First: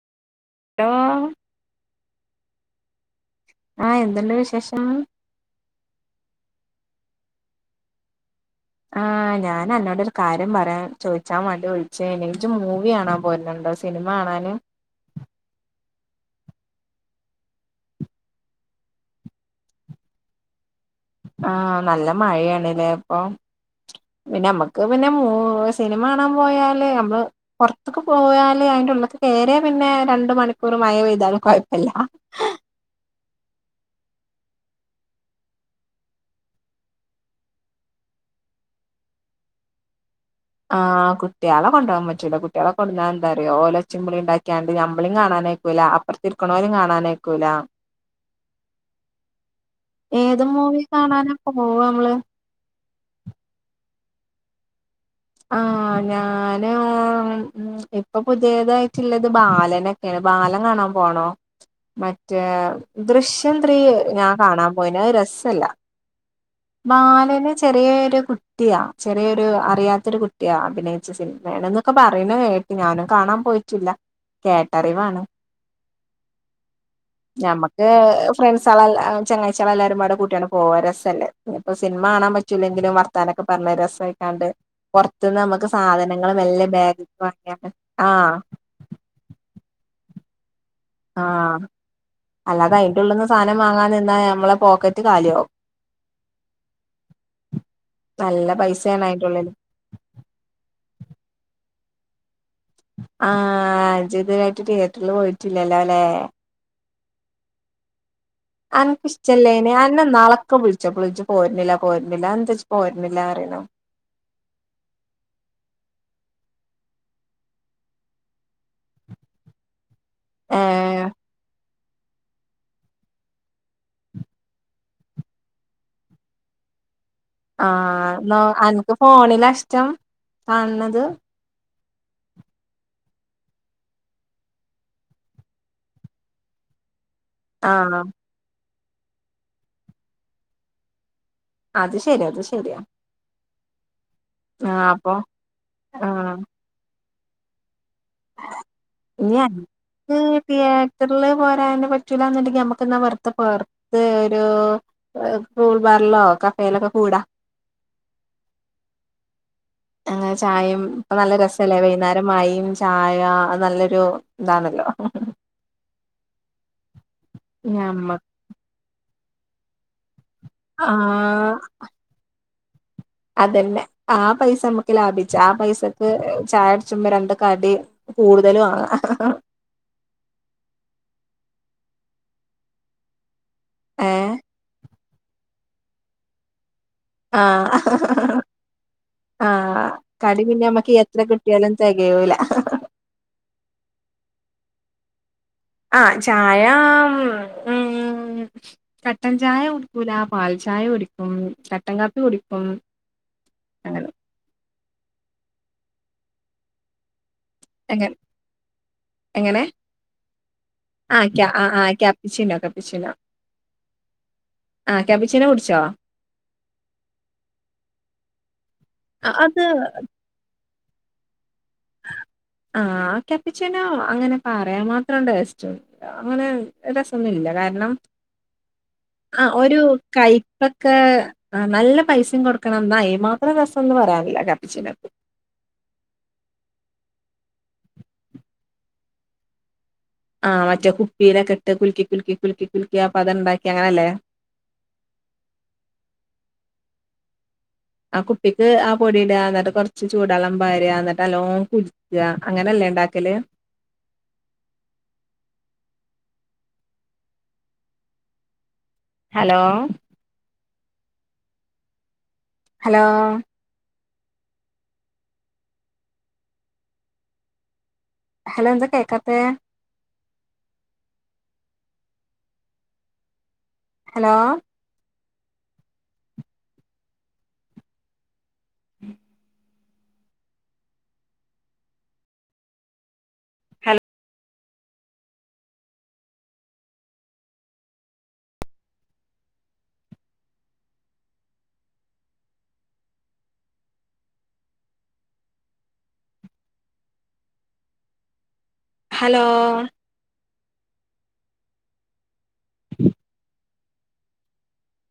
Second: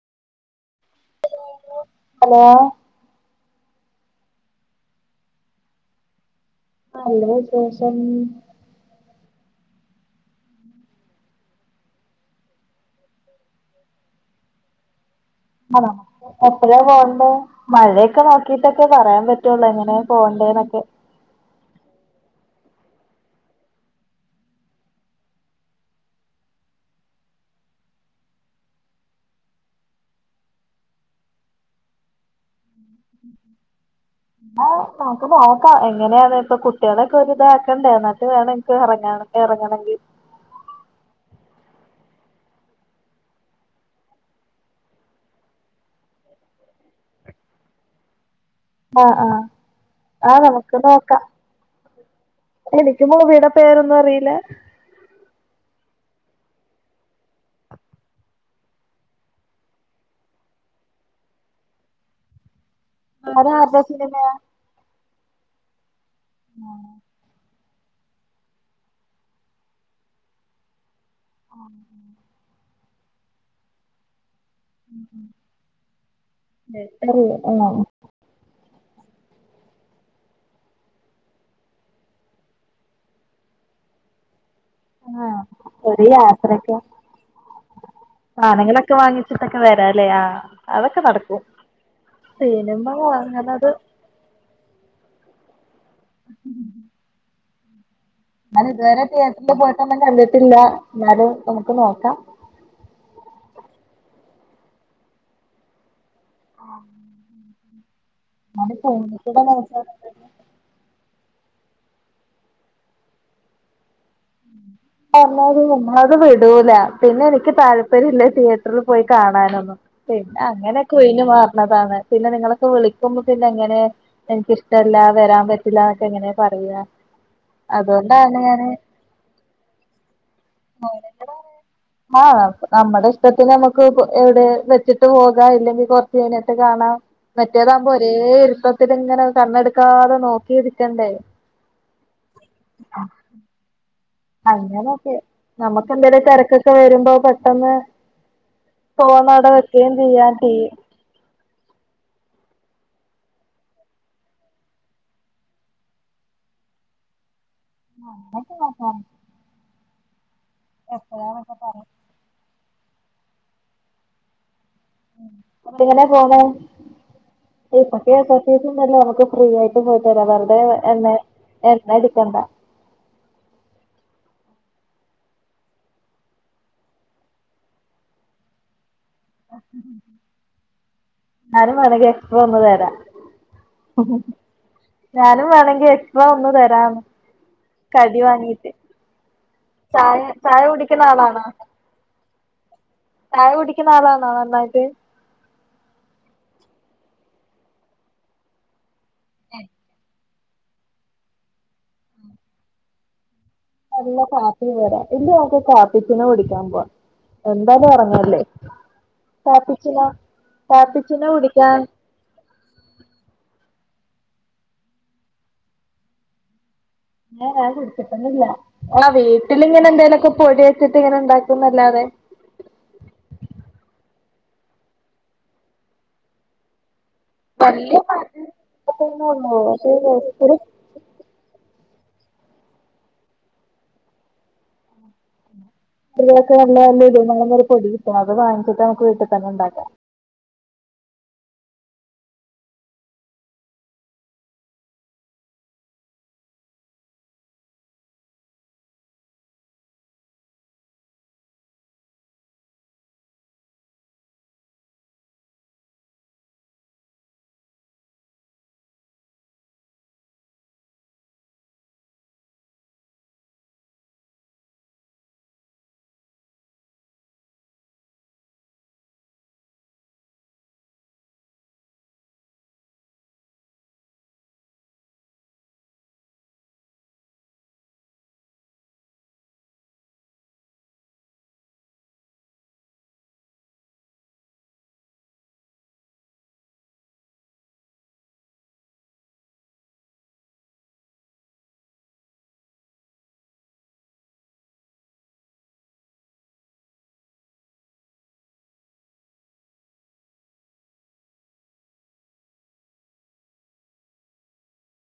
Hello hello. ആഹ് എന്ത്ണ്ട് വിശേഷം. നല്ല വിശേഷം. ആഹ് ഞാൻ അന്നോടൊരു കാര്യം പറയാൻ ചോദിച്ചാൻ വാണ്ടി വിളിച്ചേനി. ഇജ്ജ് മൂവി കാണാൻ പോര്ണ്‌ണ്ടോ സ് സിനിമ കാണാന് ആണോ എപ്പോഴാ പോവണ്ടേ മഴയൊക്കെ നോക്കിട്ടൊക്കെ പറയാൻ പറ്റുള്ളൂ എങ്ങനെയ പോവണ്ടേ ന്നൊക്കെ. ആഹ് നല്ല മഴയാണ് ല്ലേ ഇപ്പം പിന്നെ നമ്മക്ക് പിന്നെ മൂ സിനിമ കാണാൻ പോയാല് നമ്മള് പൊറത്ത്ക്ക് പോയാല് അതിന്റെ ഉള്ളിക്ക് കേറിയാ പിന്നെ രണ്ട് മണിക്കൂറ് മഴ പെയ്താലും കൊഴപ്പല്ല. ആഹ് നമുക്ക് നോക്കാ എങ്ങനെയാണ് ഇപ്പൊ കുട്ടിയളൊക്കെ ഒരിതാക്കണ്ടേ എന്നിട്ട് വേണം എനിക്ക് എറങ്ങാണ്. എറങ്ങണെങ്കി ആഹ് കുട്ടിയേളെ കൊണ്ടോ വാൻ പറ്റൂല. കുട്ടിയേളെ കൊട്ന്നാ എന്താറിയോ ഓലൊച്ചിം ബിളിം ഇണ്ടാക്കിയാണ്ട് നമ്മളിം കാണാനയിക്കൂല. അ പ്പർത്തിര്ക്ക്ണോലിം കാണാനയ്ക്കൂല. ആ ആ ആ ഏത് മൂവി കാണാനാപ്പ പോവ നമ്മള്. എനിക്കും മൂവീടെ പേരൊന്നും അറിയില്ല. ആഹ് ഞാന് ഇപ്പൊ പുതിയതായിട്ടുള്ളത് ബാലനൊ ബാലൻ കാണാൻ പോണോ മ മറ്റേ അത് ദൃശ്യം ത്രീ ആരുടെ സിനിമയാ ഞാൻ കാണാൻ പോയിന്. അത് രസല്ല ബാലന് ചെറിയെ ഒരു കുട്ടിയാ ചെറിയൊരു അറിയാത്തൊരു കുട്ടിയാ അഭിനയി സിനിമയാണെന്നൊക്കെ പറയുന്ന കേട്ട് ഞാനും കാണാൻ പോയിറ്റില്ലാ. കേട്ടറിവാണ് അറിയോ? ആ ഞമ്മക്ക് ഏഹ് ഫ്രണ്ട്സാളെ എൽ ആഹ് ചങ്ങായിച്ചിയാളെ എല്ലാരും പാടെ കൂട്ടിയാണ് പോകാ രസല്ലേ ഇനിപ്പോ സിനിമ കാണാൻ പറ്റൂലെങ്കിലും വർ ത്താനൊക്കെ പറഞ്ഞ് രസായിക്കാണ്ട് ആ പൊറത്ത്ന്ന് നമ്മക്ക് ഒരു സാധനങ്ങള് മെല്ലെ യാത്രക്ക് ബാഗിക്ക് വാങ്ങിയാണ്ട് ആഹ് ക്കെ വാങ്ങിച്ചിട്ടൊക്കെ വരാല്ലേ ആഹ് ആഹ് അല്ലാതെ സിനിമ അതിന്റെ ഉളളിന്ന് സാധനം വാങ്ങണത് വാങ്ങാൻ നിന്നാ നമ്മളെ പോക്കറ്റ് കാലിയാവും ഉം നല്ല ഞാൻ ഇതുവരെ പൈസയാണ് അയിന്റെ ഉള്ളില് തിയേറ്ററിൽ പോയിട്ട് ഒന്നും കണ്ടിട്ടില്ലാ എന്നാലും നമ്മക്ക് നോക്കാം ആഹ് ഇജ്ജ് ഇതുവരായിട്ട് തിയേറ്ററിൽ പോയിട്ടില്ലല്ലോ ല്ലെ [inaudible] എന്നാലും ഫോണിൽ കൂടെ അൻക്കിഷ്ട്ടല്ലേനി നോക്കാം അന്നെന്നാള് ഒക്കെ വിളിച്ചപ്പളും ഇജ്ജ് പോരണില്ലാ പോരണില്ലാ അതെന്താ ഇജ്ജ് പോരണില്ലാന്ന് പറയുന്നെ [inaudible] പറഞ്ഞാലും നമ്മളെ ഒന്നും വിടൂലാ പിന്നെ എനിക്ക് താല്പര്യം ഇല്ല തിയേറ്ററിൽ പോയി കാണാനൊന്നും പിന്നെ അങ്ങനെയൊക്കെ ഏഹ് ഒഴിഞ്ഞ് മാറണതാണ് പിന്നെ നിങ്ങളൊക്കെ വിളിക്കുമ്പോ പിന്നെ എങ്ങനെ എനിക്കിഷ്ട്ടല്ലാ വരാൻ പറ്റില്ലാന്നൊക്കെ എങ്ങനെയാ പറയാ ആഹ് അതുകൊണ്ടാണ് ന്നാ ഞാന് അനക്ക് ഫോണിലാ ഇഷ്ട്ടം കാണണത് ആഹ് നമ് നമ്മടെ ഇഷ്ട്ടത്തിന് നമ്മക്ക് എവിടെ വെച്ചിട്ട് പോകാം ഇല്ലെങ്കി കൊറച്ച് കഴിഞ്ഞിട്ട് കാണാം മറ്റേതാകുമ്പോ ആഹ് ഒരേ ഇരുത്തത്തിലിങ്ങനെ കണ്ണെടുക്കാതെ നോക്കി ഇരിക്കണ്ടെ അത് ശരിയാ അത് ശരിയാ ആഹ് അങ്ങനയൊക്കെ അപ്പൊ നമ്മക്ക് എന്തേലും ആഹ് തെരക്കൊക്കെ വരുമ്പോ പെട്ടെന്ന് ഫോണവിടെ വെക്കേം ചെയ്യാ ടി റ്റിയറ്ററിൽ പോരാൻ പിന്നെ പറ്റൂലാന്നുണ്ടെങ്കില് നമ്മക്ക് എന്നാ വെറുതെ പൊറത്ത് ഒരു ഏഹ് കൂൾ ബാറിലോ കഫേലൊക്കെ കൂടാ ആഹ് അങ്ങനയൊക്കെ നോക്കാം അങ്ങനെ ചായേം ഇപ്പ നല്ല രസ് ല്ലേ വൈന്നേരം മയയും ചായ അത് നല്ലൊരു ഇതാണല്ലോ അപ്പ എങ്ങനെയാ പോണെ ഇപ്പൊ ഞമ്മ പ്രിയദർശിണ്ടല്ലോ നമ്മക്ക് ഫ്രീ ആയി ട്ട് പോയിട്ട് വരാം വെറുതെ എണ്ണ ആഹ് എണ്ണ അടിക്കണ്ടാ അതന്നെ ആ പൈസ നമ്മക്ക് ലാഭിച്ചാ ആ പൈസക്ക് ചായ കുടിച്ചുമ്പ രണ്ടു കടി കൂടുതല് വാങ്ങാ ഞാനും വേണെങ്കി എക്സ്ട്രാ ഒന്നു തരാ ഉം ഏഹ് ഞാനും വേണെങ്കി എക്സ്ട്രാ ഒന്ന് തരാന്ന് കടി ആഹ് വാങ്ങീട്ട് ആഹ് ചായ കടി ചായ പിന്നെ നമ്മക്ക് കുടിക്കുന്ന എത്ര ആളാണോ കിട്ടിയാലും തെകയൂലാ ചായ കുടിക്കുന്ന ആളാണോ നന്നായിട്ട് ആഹ് ചായ ഉം ഉം കട്ടൻ ചായ കുടിക്കൂലാ പാൽ ചായ കുടിക്കും കട്ടൻ കാപ്പി കുടിക്കും അങ്ങനെ നല്ല കാപ്പി വെരാ ഇല്ലേൽ നമ്മക്ക് കാപ്പിച്ചിനോ കുടിക്കാൻ പോവാ എന്താലും എങ്ങനെ എറങ്ങല്ലേ എങ്ങനെ കാപ്പിച്ചിനോ കാപ്പിച്ചിനോ കുടിക്കാൻ ച്ചിണ്ടാക്കാ പ്പിച്ചീനാ ആഹ് കാപ്പിച്ചീന കുടിച്ചോ ഇല്ല ഞാൻ കുടിച്ചിട്ടൊന്നൂല്ല ആഹ് ആ, അത് വീട്ടിലിങ്ങനെ എന്തേലും ഒക്കെ പൊടി വെച്ചിട്ട് ഇങ്ങനെ ഇണ്ടാക്കുന്നല്ലാതെ ആഹ് ആ കാപ്പിച്ചീനോ അങ്ങനെ പറയാൻ മാത്രം ടേസ്റ്റ് ഒന്നുല്ലാ അങ്ങനെ രസം മൊന്നുമില്ല കാരണം വല്യ ആഹ് ഒരു കയ്പ്പ ഒക്കെ നല്ല പൈസയും കൊടുക്കണം എന്നാ അതിനും മാത്രം രസം ഒന്നും പറയാനില്ല കാപ്പിച്ചിനക്ക് പൊക്കെല്ല ഇതിനെരു പൊടി കിട്ടും അത് വാങ്ങിട്ട് നമുക്ക് വീട്ടിൽ തന്നെയുണ്ടാക്കാം ആഹ് മറ്റേ കുപ്പിയിലൊക്കെയിട്ട് കുലുക്കി കുലുക്കി കുലുക്കി കുലുക്കി ആ പത ഉണ്ടാക്കി അങ്ങനെല്ലേ ആ കുപ്പിക്ക് ആ പൊടിയിടുക എന്നിട്ട് കുറച്ച് ചൂടു വെള്ളം പാറുക എന്നിട്ട് നല്ലോണം കുലുക്കാ അങ്ങനെയല്ലേ ഉണ്ടാക്കല് ഹലോ ഹലോ ഹലോ എന്താ കേൾക്കാത്തെ ഹലോ [unintelligible] ഹലോ